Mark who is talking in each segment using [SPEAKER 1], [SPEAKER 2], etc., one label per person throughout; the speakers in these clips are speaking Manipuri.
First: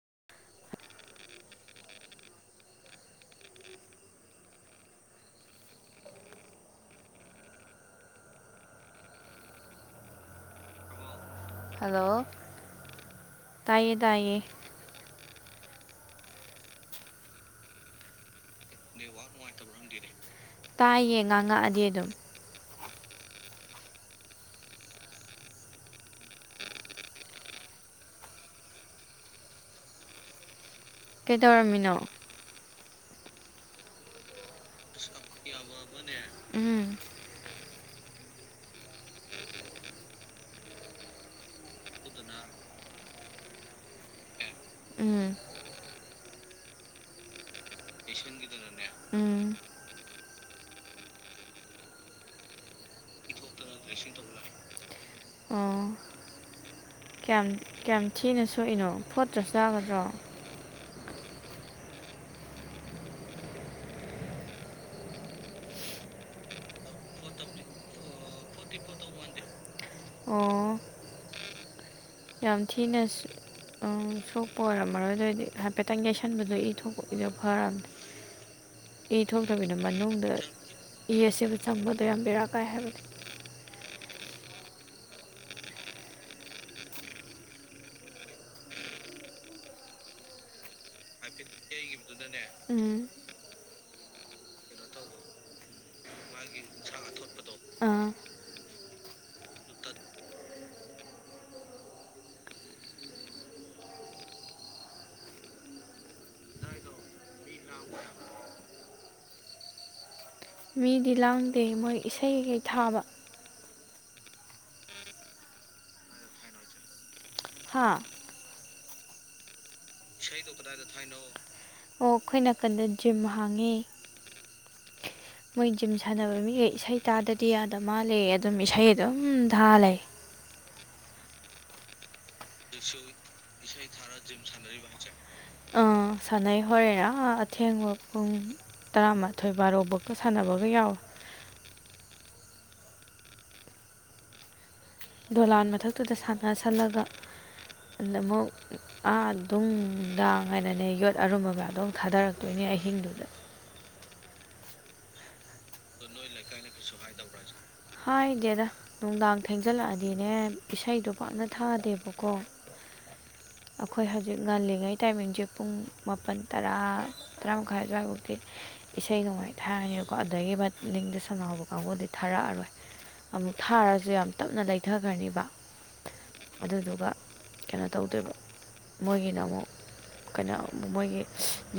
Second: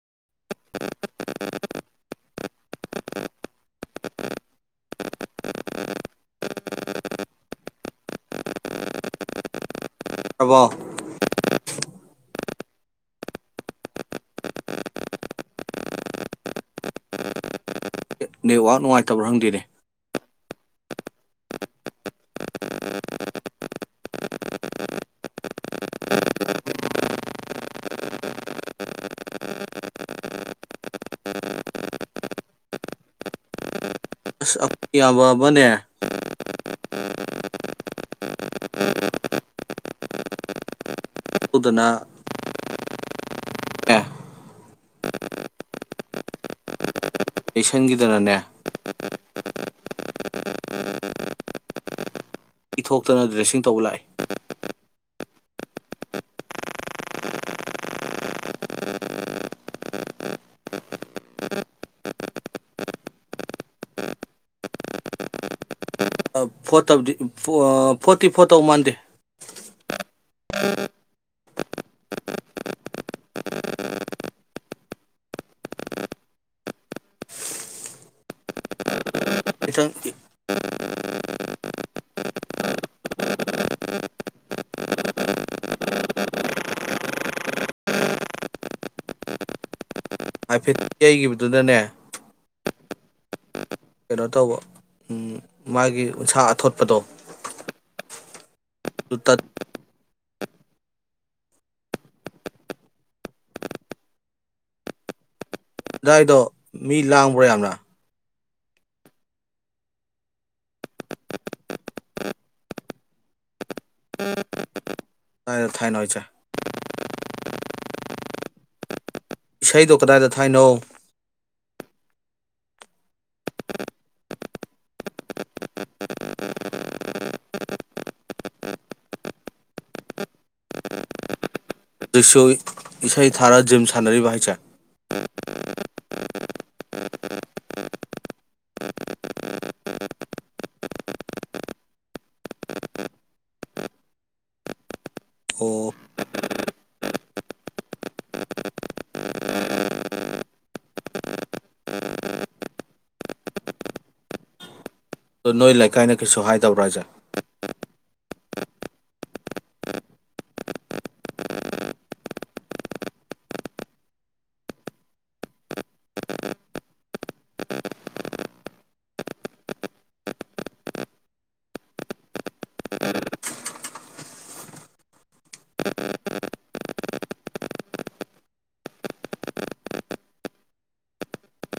[SPEAKER 1] [unintelligible] ꯄꯔꯕꯣ
[SPEAKER 2] ꯍꯜꯂꯣ ꯇꯥꯏꯌꯦ ꯇꯥꯏꯌꯦ
[SPEAKER 1] ꯅꯦꯠꯋꯥꯛ ꯅꯨꯡꯉꯥꯏꯇꯕ꯭ꯔꯥ ꯈꯪꯗꯦꯅꯦ
[SPEAKER 2] ꯇꯥꯏꯌꯦ ꯉꯥꯡꯉꯛꯑꯗꯤ ꯑꯗꯨꯝ ꯀꯦꯗꯧꯔꯃꯤꯟꯅ
[SPEAKER 1] ꯕ ꯑꯕꯅꯦ
[SPEAKER 2] ꯎꯝ
[SPEAKER 1] ꯑꯗꯨꯗꯨꯅ
[SPEAKER 2] ꯎꯝ
[SPEAKER 1] ꯑꯩꯁꯟꯒꯤꯗꯅꯅꯦ
[SPEAKER 2] ꯎꯝ
[SPEAKER 1] ꯏꯊꯣꯛꯇꯅ ꯗ꯭ꯔꯦꯁꯤꯡ ꯇꯧꯕ ꯂꯥꯛꯏ
[SPEAKER 2] ꯑꯣ ꯀꯌꯥꯝ ꯀꯌꯥꯝ ꯊꯤꯅ ꯁꯣꯛꯏꯅꯣ ꯐꯣꯠꯇ꯭ꯔꯁꯨ ꯌꯥꯒꯗ꯭ꯔꯣ
[SPEAKER 1] ꯐꯣꯔ ꯇꯕꯨꯗꯤ ꯐꯣꯔꯇꯤ ꯐꯣꯔ ꯇꯧ ꯃꯥꯟꯗꯦ
[SPEAKER 2] ꯑꯣ ꯌꯥꯝ ꯊꯤꯅ ꯁꯣꯛꯄ ꯑꯣꯏꯔꯝꯃꯔꯣꯏ ꯑꯗꯨꯔꯗꯤ ꯍꯥꯏꯐꯦꯠꯇꯪ ꯌꯩꯁꯟꯕꯗꯣ ꯏ ꯊꯣꯛꯄꯒꯤꯗꯣ ꯐꯔꯅꯤ ꯏ ꯊꯣꯛꯇꯕꯤꯗ
[SPEAKER 1] ꯈꯤꯇꯪ
[SPEAKER 2] ꯃꯅꯨꯡꯗ ꯏ ꯑꯁꯤꯕꯨ ꯆꯪꯕꯗꯣ ꯌꯥꯝ ꯕꯦꯔꯥ ꯀꯥꯏ ꯍꯥꯏꯕꯅꯤ
[SPEAKER 1] ꯍꯥꯏꯐꯦꯠ ꯌꯩꯒꯤꯈꯤꯕꯗꯨꯅꯅꯦ
[SPEAKER 2] ꯎꯝ
[SPEAKER 1] ꯀꯩꯅꯣ ꯇꯧꯕ ꯃꯥꯒꯤ ꯎꯟꯁꯥ ꯑꯊꯣꯠꯄꯗꯣ
[SPEAKER 2] ꯑꯥ
[SPEAKER 1] ꯃꯨꯊꯠ ꯗꯥꯥꯏꯗꯣ ꯃꯤ ꯂꯥꯡꯕ꯭ꯔꯥ ꯌꯥꯝ꯭ꯔꯥ
[SPEAKER 2] ꯃꯤꯗꯤ ꯂꯥꯡꯗꯦ ꯃꯣꯏ ꯏꯁꯩꯈꯩ ꯊꯥꯕ
[SPEAKER 1] ꯇꯥꯏ ꯊꯥꯏꯅꯣꯣꯏ ꯆ
[SPEAKER 2] ꯍꯥꯥ
[SPEAKER 1] ꯏꯁꯩꯗꯣ ꯀꯗꯥꯏꯗ ꯊꯥꯏꯅꯣ
[SPEAKER 2] ꯑꯣ ꯑꯩꯈꯣꯏ ꯅꯥꯀꯟꯗ ꯖꯤꯝ ꯍꯥꯡꯉꯦ ꯃꯣꯏ ꯖꯤꯝ ꯁꯥꯟꯅꯕ ꯃꯤꯒ ꯏꯁꯩ ꯇꯥꯗꯗꯤ ꯌꯥꯗ ꯃꯥꯂꯦ ꯑꯗꯨꯝ ꯏꯁꯩ ꯑꯗꯨꯝ ꯊꯥꯂꯦ
[SPEAKER 1] ꯔꯤꯁꯨ ꯏꯁꯩ ꯊꯥꯔ ꯖꯤꯝ ꯁꯥꯟꯅꯔꯤꯕ ꯍꯥꯏꯁꯦ
[SPEAKER 2] ꯑꯥ ꯁꯥꯟꯅꯩ ꯍꯣꯔꯦꯟꯅ ꯑꯊꯦꯡꯕ ꯄꯨꯡ ꯇꯔꯥꯃꯥꯊꯣꯏ ꯕꯥꯔꯣꯕꯧꯀ ꯁꯥꯟꯅꯕꯒ ꯌꯥꯎꯋꯦ ꯗꯣꯂꯥꯟ
[SPEAKER 1] ꯑꯣ
[SPEAKER 2] ꯃꯊꯛꯇꯨꯗ ꯁꯥꯟꯅꯁꯜꯂꯒ ꯑꯃꯨꯛ ꯑꯥ ꯅꯨꯡꯗꯥꯡ ꯍꯥꯏꯅꯅꯦ ꯌꯣꯠ ꯑꯔꯨꯝꯕꯒ ꯑꯗꯨꯝ ꯊꯥꯗꯔꯛꯇꯣꯏꯅꯦ ꯑꯍꯤꯡꯗꯨꯗ
[SPEAKER 1] ꯑ ꯅꯣꯏ ꯂꯩꯀꯥꯏꯅ ꯀꯩꯁꯨ ꯍꯥꯏꯗꯕꯔꯥꯖꯦ
[SPEAKER 2] ꯍꯥꯏꯗꯤꯦꯗ ꯅꯨꯡꯗꯥꯡ ꯊꯦꯡꯖꯜꯂꯛꯑꯗꯤꯅꯦ ꯏꯁꯩꯗꯣ ꯄꯥꯞꯅ ꯊꯥꯗꯦꯕꯀꯣ ꯑꯩꯈꯣꯏ ꯍꯧꯖꯤꯛ ꯉꯜꯂꯤꯉꯩ ꯇꯥꯏꯃꯤꯡꯁꯦ ꯄꯨꯡ ꯃꯥꯄꯜ ꯇꯔꯥ ꯇꯔꯥ ꯃꯈꯥꯏ ꯑꯗꯨ꯭ꯋꯥꯏꯐꯥꯎꯗꯤ ꯏꯁꯩ ꯅꯣꯡꯃꯥꯏ ꯊꯥꯔꯅꯤꯕꯀꯣ ꯑꯗꯨꯗꯒꯤꯠ ꯅꯤꯡꯗ ꯁꯅꯥꯍꯕ ꯀꯥꯡꯕꯨꯗꯤ ꯊꯥꯔꯛꯑꯔꯣꯏ ꯑꯃꯨꯛ ꯊꯥꯔꯁꯨ ꯌꯥꯝ ꯇꯞꯅ ꯂꯩꯊꯈ꯭ꯔꯅꯤꯕ ꯑꯗꯨꯗꯨꯒ ꯀꯩꯅꯣ ꯇꯧꯗꯣꯏꯕ ꯃꯣꯏꯒꯤꯅ ꯑꯃꯨꯛ ꯀꯩꯅꯣ ꯃꯣꯏꯒꯤ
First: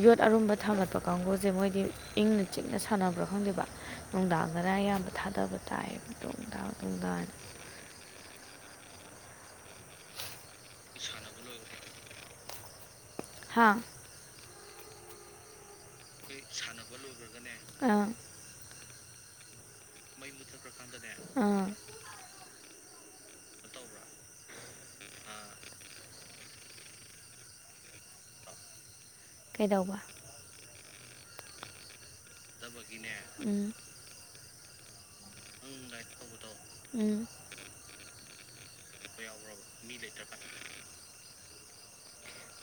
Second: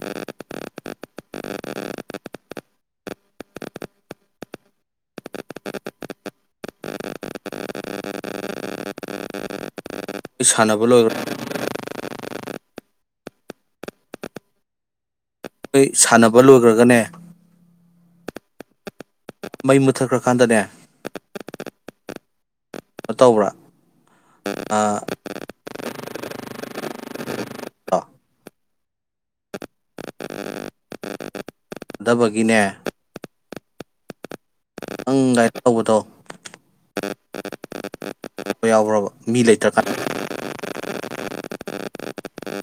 [SPEAKER 2] ꯌꯣꯠ ꯑꯔꯨꯝꯕ ꯊꯝꯒꯠꯄ ꯀꯥꯡꯕꯨꯁꯦ ꯃꯣꯏꯗꯤ ꯏꯪꯅ ꯆꯤꯛꯅ ꯁꯥꯟꯅꯕ꯭ꯔꯥ ꯈꯪꯗꯦꯕ ꯅꯨꯡꯗꯥꯡꯗꯅ ꯑꯌꯥꯝꯕ ꯊꯥꯗꯕꯗ ꯇꯥꯏꯕ ꯇꯣꯡꯗꯥꯒꯥꯟ
[SPEAKER 1] ꯁꯥꯟꯅꯕ ꯂꯣꯏꯔꯣꯏ
[SPEAKER 2] ꯍꯥꯥ
[SPEAKER 1] ꯑꯩꯩ ꯁꯥꯟꯅꯕ ꯂꯣꯏꯈ꯭ꯔꯒꯅꯦ
[SPEAKER 2] ꯑꯥ
[SPEAKER 1] ꯃꯩ ꯃꯨꯠꯊꯠꯈ꯭ꯔꯀꯥꯟꯗꯅꯦ
[SPEAKER 2] ꯑꯥ
[SPEAKER 1] ꯣ ꯇꯧꯕ꯭ꯔꯥ
[SPEAKER 2] ꯀꯩꯗ
[SPEAKER 1] ꯊ ꯗꯕꯒꯤꯅꯦ
[SPEAKER 2] ꯎꯝ
[SPEAKER 1] ꯅꯪ ꯒꯥꯏꯠ ꯇꯧꯕꯗꯣ
[SPEAKER 2] ꯎꯝ
[SPEAKER 1] ꯌꯥꯎꯕ꯭ꯔꯕ ꯃꯤ ꯂꯩꯇ꯭ꯔꯀꯥꯟ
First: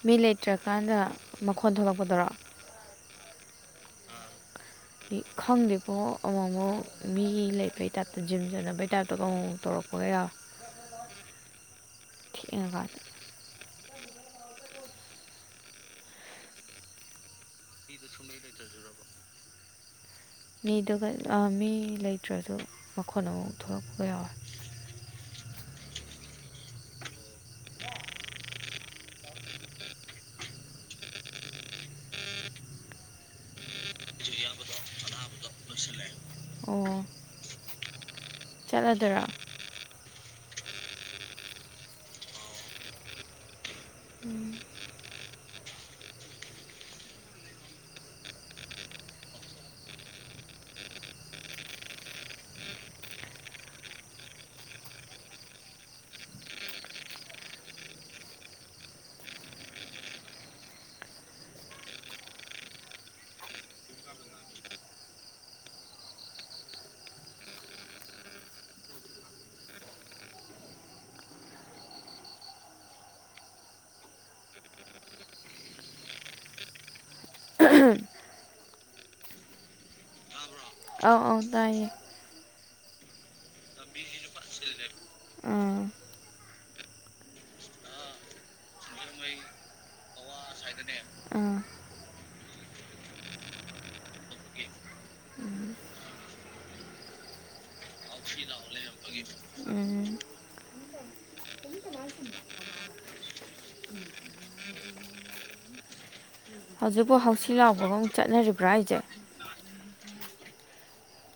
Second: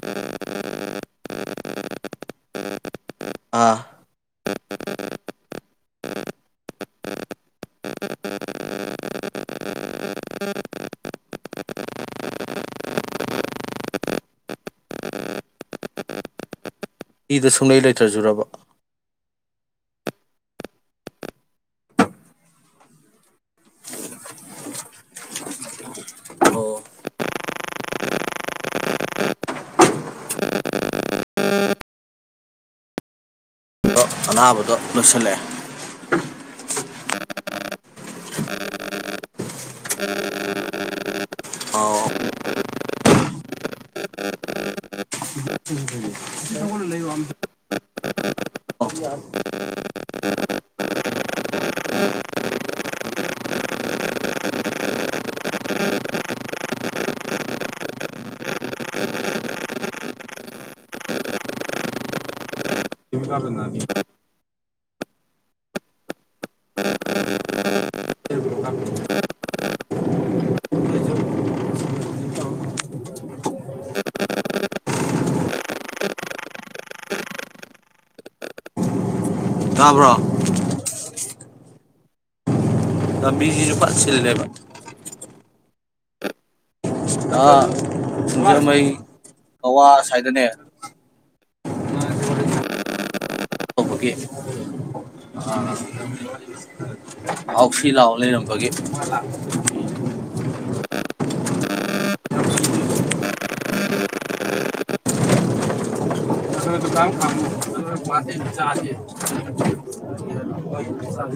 [SPEAKER 2] ꯃꯤ ꯂꯩꯇ꯭ꯔꯀꯥꯟꯗ ꯃꯈꯣꯟ ꯊꯣꯛꯂꯛꯄꯗꯔꯣ
[SPEAKER 1] ꯑꯥ
[SPEAKER 2] ꯑꯗꯤ ꯈꯪꯗꯦꯀꯣ ꯑꯃꯨꯛ ꯑꯃꯨꯛ ꯃꯤ ꯂꯩꯄꯩ ꯇꯥꯏꯞꯇ ꯖꯤꯝ ꯆꯠꯅꯕꯩ ꯇꯥꯏꯞꯇꯒ ꯑꯃꯨꯛ ꯑꯃꯨꯛ ꯇꯧꯔꯛꯄꯒꯩ ꯌꯥꯎꯔ ꯊꯦꯡꯉꯀꯥꯟꯗ
[SPEAKER 1] ꯏꯗ ꯁꯨꯡꯂꯩ ꯂꯩꯇ꯭ꯔꯖꯨꯔꯕ
[SPEAKER 2] ꯃꯤꯗꯨꯒ ꯃꯤ ꯂꯩꯇ꯭ꯔꯁꯨ ꯃꯈꯣꯟ ꯑꯃꯃꯥꯎꯛ ꯊꯣꯛꯂꯛꯄꯒ ꯌꯥꯎꯋꯦ
[SPEAKER 1] ꯑꯣ ꯑꯗꯣ ꯑꯅꯥꯕꯗꯣ ꯂꯣꯏꯁꯤꯜꯂꯛꯑꯦ
[SPEAKER 2] ꯑꯣ ꯆꯠꯂꯗꯔꯥ
[SPEAKER 1] ꯑꯣ
[SPEAKER 2] ꯎꯝ
[SPEAKER 1] ꯀ ꯀꯥꯗꯅ ꯇꯥꯕ꯭ꯔꯣ
[SPEAKER 2] ꯑꯥꯎ ꯑꯥꯎ ꯇꯌꯦ
[SPEAKER 1] ꯇꯕꯤꯖꯣꯄꯄꯥꯛ ꯁꯤꯜꯂꯦꯕ
[SPEAKER 2] ꯑꯥ
[SPEAKER 1] ꯁꯤꯡꯖꯃꯩ ꯀꯋꯥ ꯁ꯭ꯋꯥꯏꯗꯅꯦ
[SPEAKER 2] ꯑꯥ
[SPEAKER 1] ꯑꯥꯎꯁꯤ ꯂꯥꯎ ꯂꯩꯔꯝꯕꯒꯤ
[SPEAKER 2] ꯎꯝ
[SPEAKER 1] ꯗꯨꯀꯥꯟ
[SPEAKER 2] ꯍꯧꯖꯤꯛꯄꯨ ꯍꯥꯎꯁꯤ ꯂꯥꯎꯕꯒ ꯑꯃꯨꯛ
[SPEAKER 1] ꯐ ꯆꯦ
[SPEAKER 2] ꯆꯠꯅꯔꯤꯕ꯭ꯔꯥ ꯍꯥꯏꯁꯦ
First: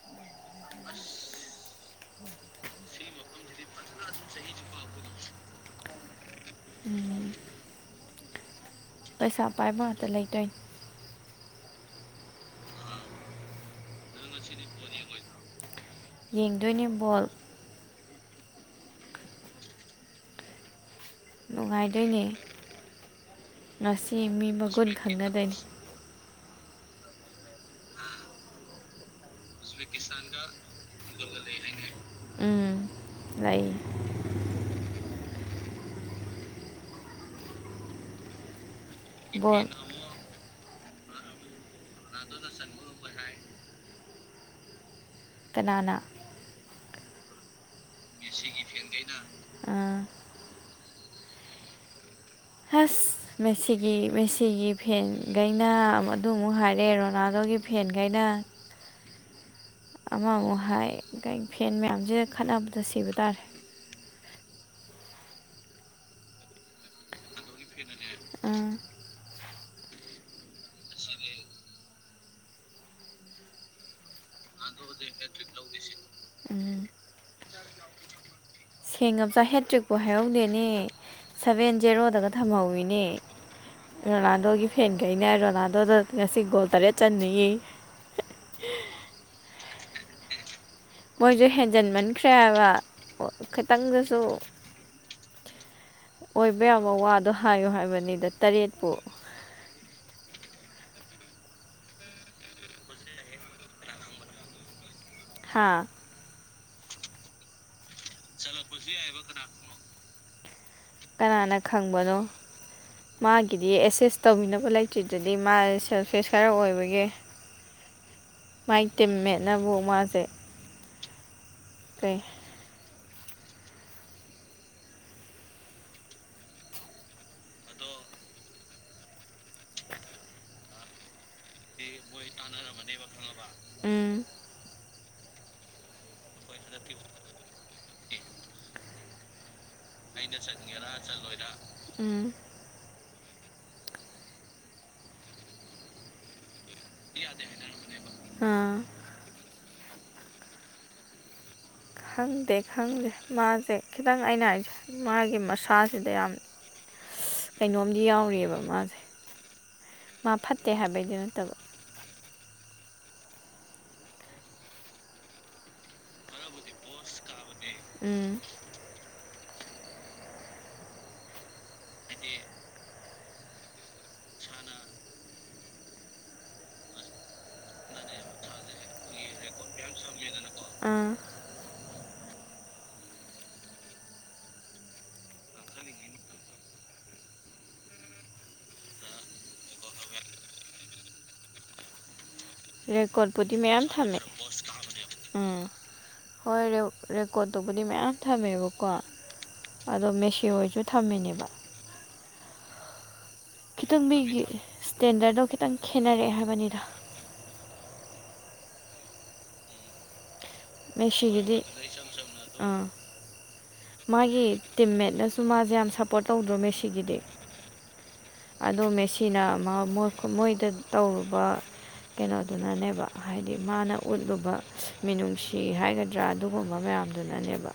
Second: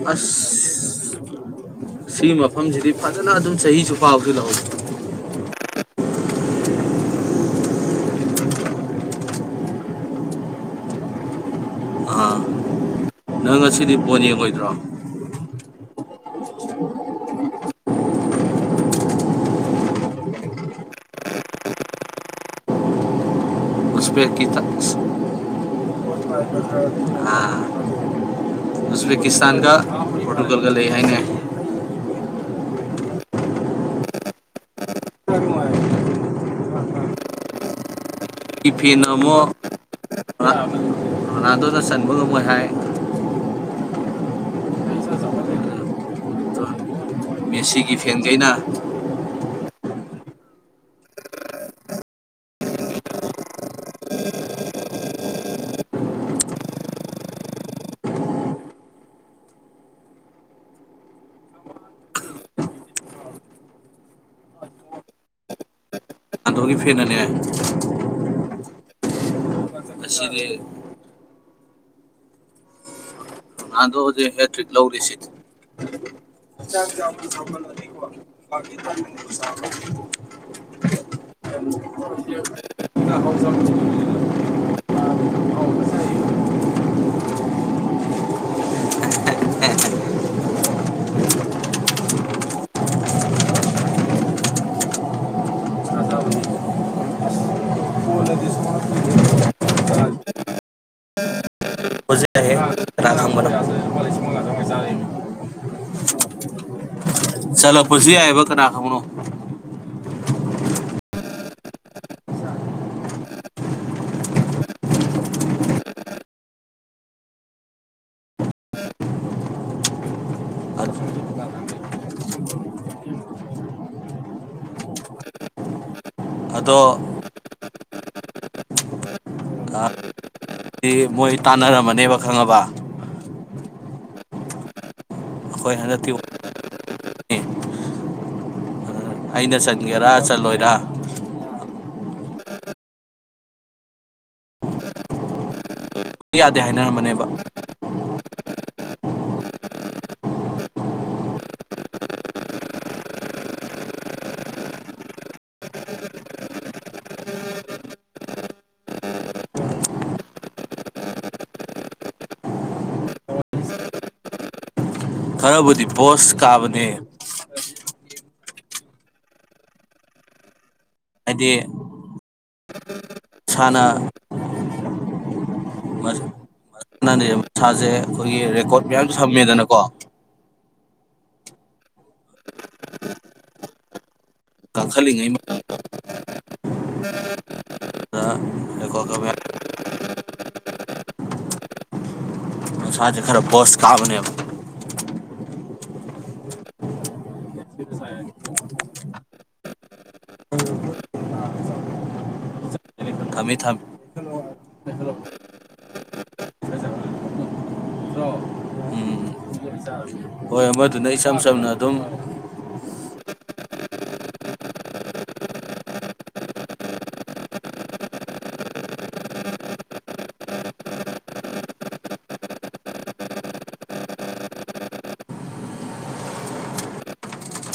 [SPEAKER 1] ꯑꯁ ꯁꯤ ꯃꯐꯝꯁꯤꯗꯤ ꯐꯖꯅ ꯑꯗꯨꯝ ꯆꯍꯤꯁꯨ ꯐꯥꯎꯕꯁꯨ ꯂꯧꯍꯋꯏ
[SPEAKER 2] ꯄꯩꯁꯥ ꯄꯥꯏꯕ ꯉꯇ ꯂꯩꯇꯣꯏ
[SPEAKER 1] ꯑꯥ ꯅꯪ ꯑꯁꯤꯗꯤ ꯄꯣ ꯌꯦꯡꯉꯣꯏꯗ꯭ꯔꯣ
[SPEAKER 2] ꯌꯦꯡꯗꯣꯏꯅꯦ ꯕꯣꯜ ꯅꯨꯡꯉꯥꯏꯗꯣꯏꯅꯦ ꯉꯁꯤ ꯃꯤ
[SPEAKER 1] ꯎꯁꯕꯦꯀꯤꯇ
[SPEAKER 2] ꯃꯒꯨꯟ ꯈꯪꯅꯒꯅꯤ
[SPEAKER 1] ꯎ ꯄꯦꯀꯤꯁꯥꯟ ꯀ ꯄ꯭ꯔꯣꯇꯣꯀꯣꯜꯒ ꯂꯩ ꯌꯥꯏꯉꯦ
[SPEAKER 2] ꯎꯝ ꯂꯩ
[SPEAKER 1] ꯐꯅꯃꯣ
[SPEAKER 2] ꯕꯣꯜ
[SPEAKER 1] ꯔꯅꯥꯗꯗ ꯆꯟꯕ ꯉꯝꯃꯣꯏ ꯍꯥꯏ
[SPEAKER 2] ꯀꯅꯥꯅ
[SPEAKER 1] ꯃꯦꯁꯤꯒꯤ ꯐꯦꯟꯈꯩꯅ
[SPEAKER 2] ꯑꯥ ꯑꯁ ꯃꯦꯁꯤꯒꯤ ꯃꯦꯁꯤꯒꯤ ꯐꯦꯟꯈꯩꯅ ꯑꯗꯨ ꯑꯃꯨꯛ ꯍꯥꯏꯔꯛꯑꯦ ꯔꯣꯅꯥꯜꯗꯣꯒꯤ ꯐꯦꯟꯈꯩꯅ ꯑꯃ ꯑꯃ ꯍꯥꯏ ꯐꯦꯟ ꯃꯌꯥꯝꯁꯤꯦ ꯈꯠꯅꯕꯗ ꯁꯤꯕ ꯇꯥꯔꯦ
[SPEAKER 1] ꯑꯗꯨꯒꯤ ꯐꯦꯟꯅꯅꯦ
[SPEAKER 2] ꯑꯥ
[SPEAKER 1] ꯑꯁꯤ ꯂꯩ ꯑꯗꯣ ꯍꯧꯖꯤꯛ ꯍꯦꯇ꯭ꯔꯤꯛ ꯂꯧꯔꯤꯁꯤꯗꯤ ꯊꯕꯅꯤ ꯋꯥ
[SPEAKER 2] ꯁꯦꯡ ꯑꯃꯆꯥ ꯍꯦꯇ꯭ꯔꯤꯛꯄꯨ ꯍꯥꯏꯍꯧꯗꯦꯅꯦ ꯁꯚꯦꯟ ꯖꯦꯔꯣꯗꯒ ꯊꯝꯍꯧꯋꯤꯅꯦ ꯔꯣꯅꯥꯜꯗꯣꯒꯤ ꯐꯦꯟꯈꯩꯅꯣ ꯑꯗꯨ ꯉꯁꯤꯒꯣꯜ ꯇꯔꯦꯠ ꯆꯅ ꯃꯣꯏꯁꯨ ꯍꯦꯟꯖꯟꯃꯟꯈ꯭ꯔꯦ ꯍꯥꯏꯕ ꯈꯤꯇꯪꯗꯁꯨ ꯑꯣꯏꯕ ꯌꯥꯕ ꯋꯥꯗꯣ ꯍꯥꯏꯌꯨ ꯍꯥꯏꯕꯅꯤꯗ ꯇꯔꯦꯠꯄꯨ
[SPEAKER 1] ꯄꯣꯠꯁꯦ ꯌꯥꯏꯍꯦ ꯀꯅꯥ ꯈꯪꯕꯅꯣ
[SPEAKER 2] ꯍꯥꯥ
[SPEAKER 1] ꯆꯂ ꯄꯨꯁꯤꯂꯤ ꯍꯥꯏꯕ ꯀꯅꯥ ꯈꯪꯕꯅꯣ
[SPEAKER 2] ꯌꯥꯏꯕ ꯀꯅꯥ ꯀꯅꯥꯅ ꯈꯪꯕꯅꯣ ꯃꯥꯒꯤꯗꯤ ꯑꯦꯁꯦꯁ ꯇꯧꯕꯤꯅꯕ ꯂꯩꯇ꯭ꯔꯤꯗꯗꯤ ꯃꯥ ꯁꯦꯜꯐꯦꯁ ꯈꯔ ꯑꯣꯏꯕꯒꯦ ꯃꯥꯒꯤ ꯇꯤꯝꯃꯦꯠꯅꯕꯨ ꯃꯥꯁꯦ ꯄꯦ
[SPEAKER 1] ꯑꯗꯣ ꯃꯣꯏ ꯇꯥꯟꯅꯔꯝꯃꯅꯦꯕ ꯈꯪꯉꯕ
[SPEAKER 2] ꯎꯝ
[SPEAKER 1] ꯑꯩꯈꯣꯏ ꯍꯟꯖꯇꯤ ꯑꯩꯅ ꯆ
[SPEAKER 2] ꯑꯩꯅ ꯆꯠꯒꯦꯔꯥ ꯆꯠꯂꯣꯏꯔ ꯎꯝ
[SPEAKER 1] ꯌꯥꯗꯦ ꯍꯥꯏꯅꯔꯝꯝꯕꯅꯤ ꯕ
[SPEAKER 2] ꯑ ꯈꯪꯗꯦ ꯈꯪꯗꯦ ꯃꯥꯁꯦ ꯈꯤꯇꯪ ꯑꯩꯅ ꯍꯥꯏꯁꯦ ꯃꯥꯒꯤ ꯃꯁꯥꯁꯤꯗ ꯌꯥꯝ ꯀꯩꯅꯣꯝꯗꯤ ꯌꯥꯎꯔꯤꯑꯕ ꯃꯥꯁꯦ ꯃꯥ ꯐꯠꯇꯦ ꯍꯥꯏꯕꯩꯗꯨ ꯅꯠꯇꯕ
[SPEAKER 1] ꯈꯔꯕꯨꯗꯤ ꯄꯣꯁ ꯀꯥꯕꯅꯦ
[SPEAKER 2] ꯎꯝ
[SPEAKER 1] ꯑꯗ ꯁꯅ ꯅꯦ ꯃꯁꯥꯁꯦ ꯑꯩꯈꯣꯏꯒꯤ ꯔꯦꯀꯣꯔꯠ ꯃꯌꯥꯝ ꯁꯝꯃꯦꯗꯅꯀꯣ
[SPEAKER 2] ꯑ
[SPEAKER 1] ꯀꯪꯈꯂꯤꯉꯩ ꯃ ꯑꯗꯨꯒꯀꯣ ꯀ ꯅꯨꯡꯁꯥꯁꯦ
[SPEAKER 2] ꯔꯦꯀꯣꯔ
[SPEAKER 1] ꯈꯔ
[SPEAKER 2] ꯄꯗꯤ
[SPEAKER 1] ꯕꯣꯁ
[SPEAKER 2] ꯃꯌꯥꯝ ꯊꯝꯃꯦ
[SPEAKER 1] ꯀꯥꯕꯅꯦꯕ
[SPEAKER 2] ꯎꯝ ꯍꯣꯏ ꯔꯦꯀꯣꯔꯠꯇꯨꯕꯨꯗꯤ ꯃꯌꯥꯝ ꯊꯝꯃꯦꯕꯀꯣ ꯑꯗꯣ ꯃꯦꯁꯤ ꯍꯣꯏꯁꯨ ꯊꯝꯃꯤꯅꯦꯕ
[SPEAKER 1] ꯊꯝꯃꯤ ꯊꯝꯃꯤ
[SPEAKER 2] ꯀꯈꯤꯇꯪ ꯃꯤꯒꯤ ꯏꯁꯇꯦꯟꯗꯔꯠꯗꯣ ꯈꯤꯇꯪ ꯈꯦꯠꯅꯔꯛꯑꯦ ꯍꯥꯏꯕꯅꯤꯗ
[SPEAKER 1] ꯎꯝ ꯍꯣꯏ ꯃꯗꯨꯅ ꯏꯆꯝ
[SPEAKER 2] ꯃꯦꯁꯤꯒꯤꯗꯤ
[SPEAKER 1] ꯁꯝꯅ ꯑꯗꯨꯝ
[SPEAKER 2] ꯑꯥ ꯃꯥꯒꯤ ꯇꯤꯝꯃꯦꯠꯅꯁꯨ ꯃꯥꯁꯦ ꯌꯥꯝ ꯁꯞꯄꯣꯔꯠ ꯇꯧꯗ꯭ꯔꯣ ꯃꯦꯁꯤꯒꯤꯗꯤ ꯑꯗꯣ ꯃꯦꯁꯤꯅ ꯃꯣꯏꯗ ꯇꯧꯔꯨꯕ ꯀꯩꯅꯣꯗꯨꯅꯅꯦꯕ ꯍꯥꯏꯗꯤ ꯃꯥꯅ ꯎꯠꯂꯨꯕ ꯃꯤꯅꯨꯡꯁꯤ ꯐꯤ ꯍꯥꯏꯒꯗ꯭ꯔꯥ ꯑꯗꯨꯒꯨꯝꯕ ꯃꯌꯥꯝꯗꯨꯅꯅꯦꯕ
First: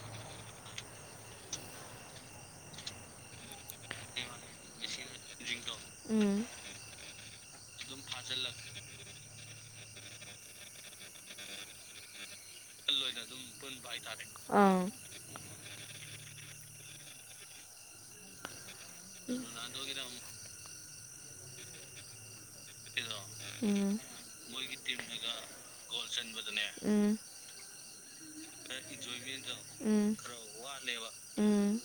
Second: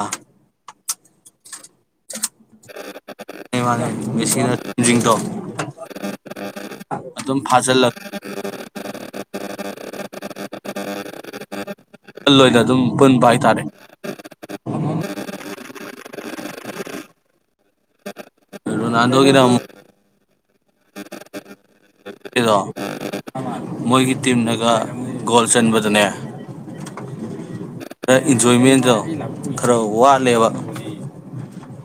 [SPEAKER 1] ꯃꯥꯅꯦ ꯏꯁꯤꯡꯅ ꯇꯦꯟꯖꯔꯤꯤꯡ ꯇꯣ
[SPEAKER 2] ꯎꯝ
[SPEAKER 1] ꯑꯗꯨꯝ ꯐꯥꯖꯤꯜꯂꯛ ꯑꯜ ꯑꯣꯏꯅ ꯑꯗꯨꯝ ꯄꯨꯟꯕ ꯍꯥꯏꯇꯥꯔꯦ
[SPEAKER 2] ꯑꯥ
[SPEAKER 1] ꯅꯥꯟ ꯍꯒꯗ ꯗꯣ
[SPEAKER 2] ꯎꯝ
[SPEAKER 1] ꯃꯣꯏꯒꯤ ꯇꯤꯝꯅꯒ ꯒꯣꯜ ꯆꯟꯕꯗꯅꯦ
[SPEAKER 2] ꯎꯝ
[SPEAKER 1] ꯈꯔ ꯏꯟꯖꯣꯏꯃꯦꯟꯗꯣ ꯈꯔ
[SPEAKER 2] ꯎꯝ
[SPEAKER 1] ꯋꯥꯠꯂꯦꯕ
[SPEAKER 2] ꯎꯝ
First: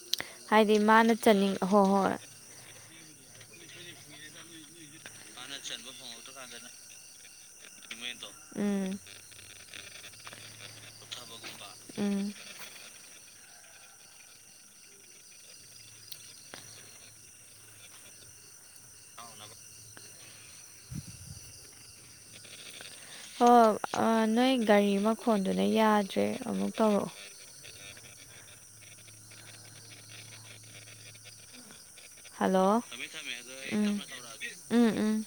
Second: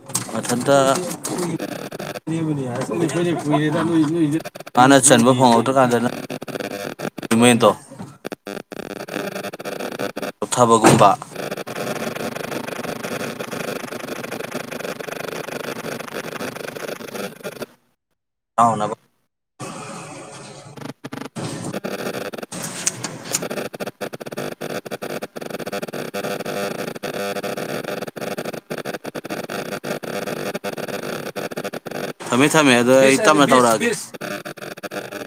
[SPEAKER 2] ꯍꯥꯏꯗꯤ ꯃꯥꯅ ꯆꯟꯅꯤꯡ ꯍꯣꯏ
[SPEAKER 1] ꯑꯊꯗꯕꯅꯤ
[SPEAKER 2] ꯍꯣꯏ
[SPEAKER 1] ꯍꯥꯏ ꯑ
[SPEAKER 2] ꯅ ꯆꯟꯕ ꯐꯪꯉꯛꯇ꯭ꯔ
[SPEAKER 1] ꯃꯦꯟꯗꯣ
[SPEAKER 2] ꯀꯥꯟꯗꯅꯃꯗꯣ ꯎꯝ
[SPEAKER 1] ꯀꯞꯊꯕꯒꯨꯝꯕ
[SPEAKER 2] ꯎꯝ
[SPEAKER 1] ꯑꯥꯎꯅꯕ
[SPEAKER 2] ꯍ ꯅꯣꯏ ꯒꯥꯔꯤ ꯃꯈꯣꯗꯨꯅ ꯌꯥꯗ꯭ꯔꯦ ꯑꯃꯨꯛ ꯇꯧꯔꯛꯑꯣ
[SPEAKER 1] ꯊꯝꯃꯦ ꯊꯝꯃꯦ
[SPEAKER 2] ꯍꯜꯂꯣ
[SPEAKER 1] ꯑꯗꯨꯗꯣ ꯑꯩ ꯇꯞꯅ ꯇꯧꯔꯛꯑꯒꯦ
[SPEAKER 2] ꯎꯝ ꯎꯝ ꯎꯝ